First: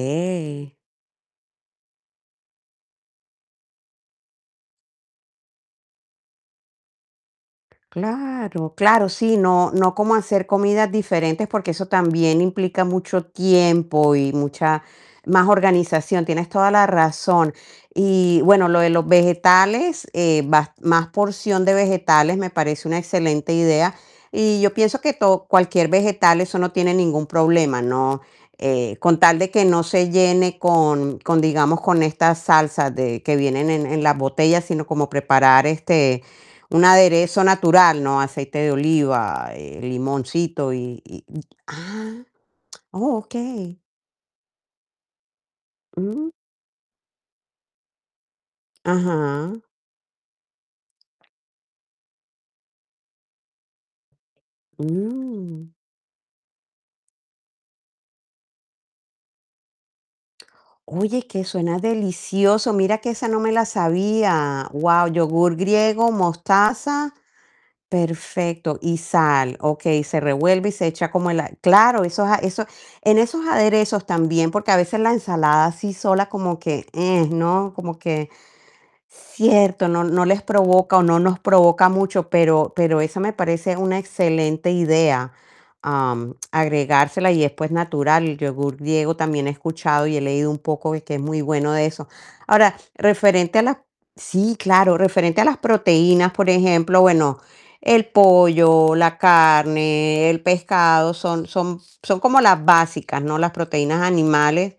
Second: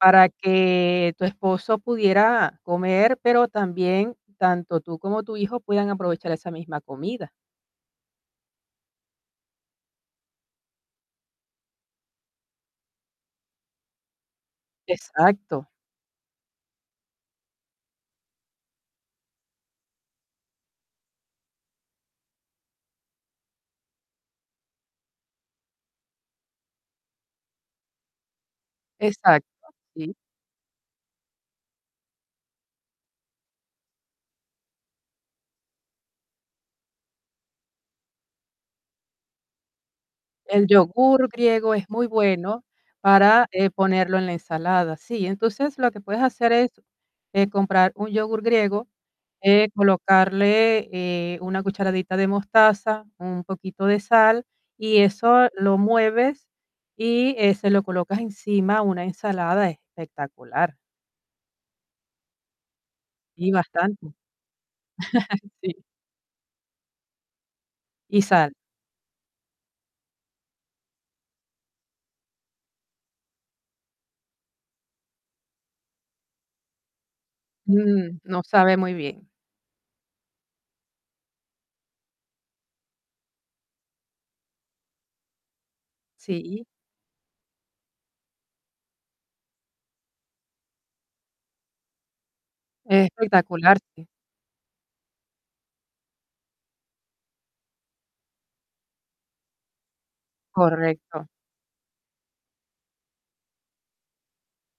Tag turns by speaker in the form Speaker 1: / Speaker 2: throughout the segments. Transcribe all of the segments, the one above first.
Speaker 1: Para que tu esposo pudiera comer, pero también tanto tú como tu hijo puedan aprovechar esa misma comida.
Speaker 2: Claro, claro, sí, no no como hacer comidas diferentes, porque eso también implica mucho tiempo y mucha más
Speaker 1: Exacto.
Speaker 2: organización. Tienes toda la razón. Y bueno, lo de los vegetales, eh, vas más porción de vegetales me parece una excelente idea, y yo pienso que to cualquier vegetal, eso no tiene ningún problema, ¿no? Eh, con tal
Speaker 1: Exacto,
Speaker 2: de que no se
Speaker 1: sí.
Speaker 2: llene con con, digamos, con estas salsas de que vienen en en las botellas, sino como preparar, este, un aderezo natural, ¿no? Aceite de oliva, eh,
Speaker 1: El
Speaker 2: limoncito y y
Speaker 1: yogur
Speaker 2: y
Speaker 1: griego es muy
Speaker 2: Ah,
Speaker 1: bueno
Speaker 2: oh,
Speaker 1: para, eh,
Speaker 2: okey.
Speaker 1: ponerlo en la ensalada. Sí, entonces, lo que puedes
Speaker 2: Mm.
Speaker 1: hacer es, eh, comprar un yogur griego,
Speaker 2: Ajá.
Speaker 1: eh, colocarle, eh, una cucharadita de mostaza, un poquito de sal y eso
Speaker 2: Mm.
Speaker 1: lo mueves, y, eh, se lo colocas encima a una ensalada espectacular.
Speaker 2: Oye, que suena delicioso. Mira que esa no
Speaker 1: Sí,
Speaker 2: me la
Speaker 1: bastante.
Speaker 2: sabía. Guau. Yogur
Speaker 1: Sí.
Speaker 2: griego, mostaza.
Speaker 1: Y sal.
Speaker 2: Perfecto Y sal. Okey, se revuelve y se echa como la claro, esos a eso en esos aderezos también, porque a veces la ensalada así sola como que eh, ¿no? Como
Speaker 1: Mm,
Speaker 2: que
Speaker 1: no sabe muy bien.
Speaker 2: cierto no, no les provoca o no nos provoca mucho, pero pero esa me parece una excelente idea, am,
Speaker 1: Sí.
Speaker 2: agregársela, y después natural. El yogur griego también he escuchado y he leído un poco de que es muy bueno de eso. Ahora, referente a las
Speaker 1: Espectacular, sí.
Speaker 2: sí, claro, referente a las proteínas, por ejemplo, bueno, el pollo, la carne, el pescado
Speaker 1: Correcto.
Speaker 2: son son son como las básicas, ¿no? Las proteínas animales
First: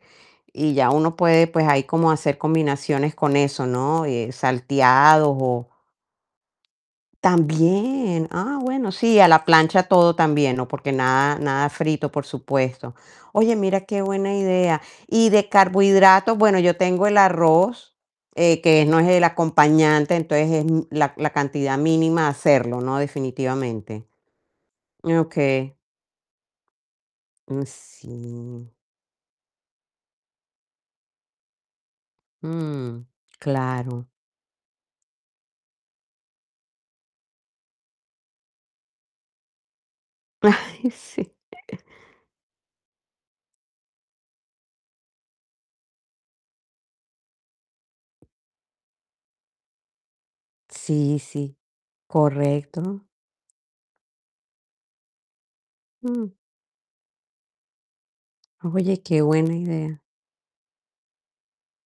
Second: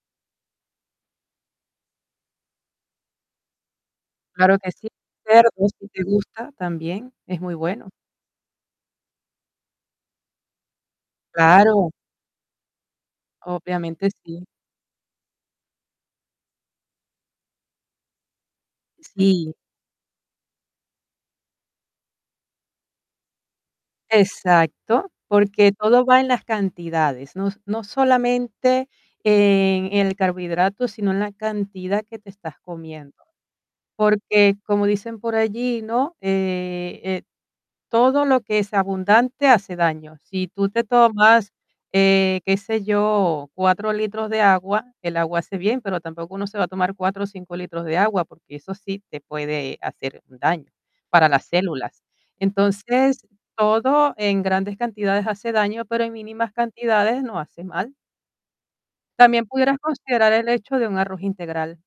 Speaker 2: y ya uno puede, pues, ahí como hacer combinaciones con eso, ¿no? Eh,
Speaker 1: Claro que sí,
Speaker 2: salteados,
Speaker 1: cerdo,
Speaker 2: o
Speaker 1: si te gusta también es muy bueno.
Speaker 2: También Ah, bueno, sí, a la plancha todo también, ¿no? Porque nada, nada
Speaker 1: Claro.
Speaker 2: frito, por supuesto. Oye, mira qué
Speaker 1: Obviamente
Speaker 2: buena
Speaker 1: sí.
Speaker 2: idea. Y de carbohidratos, bueno, yo tengo el arroz, eh, que no es el
Speaker 1: Sí.
Speaker 2: acompañante, entonces, es la la cantidad mínima hacerlo, ¿no? Definitivamente.
Speaker 1: Exacto, porque
Speaker 2: Okey.
Speaker 1: todo va en las cantidades. No,
Speaker 2: Mm,
Speaker 1: no
Speaker 2: sí.
Speaker 1: solamente en el carbohidrato, sino en la cantidad que te estás
Speaker 2: Mm,
Speaker 1: comiendo.
Speaker 2: claro.
Speaker 1: Porque como dicen por allí, ¿no? Eh eh, todo lo que es abundante hace daño. Si tú te
Speaker 2: Sí.
Speaker 1: tomas, eh, qué sé yo, 4 litros de agua, el agua hace bien, pero tampoco uno se va a tomar 4 o 5 litros de agua, porque eso sí te puede hacer un daño
Speaker 2: Sí,
Speaker 1: para las
Speaker 2: sí.
Speaker 1: células.
Speaker 2: Correcto.
Speaker 1: Entonces, todo en grandes cantidades hace daño, pero en
Speaker 2: Mm.
Speaker 1: mínimas cantidades no hace mal.
Speaker 2: Oye, qué
Speaker 1: También
Speaker 2: buena
Speaker 1: pudieras
Speaker 2: idea.
Speaker 1: considerar el hecho de un arroz integral.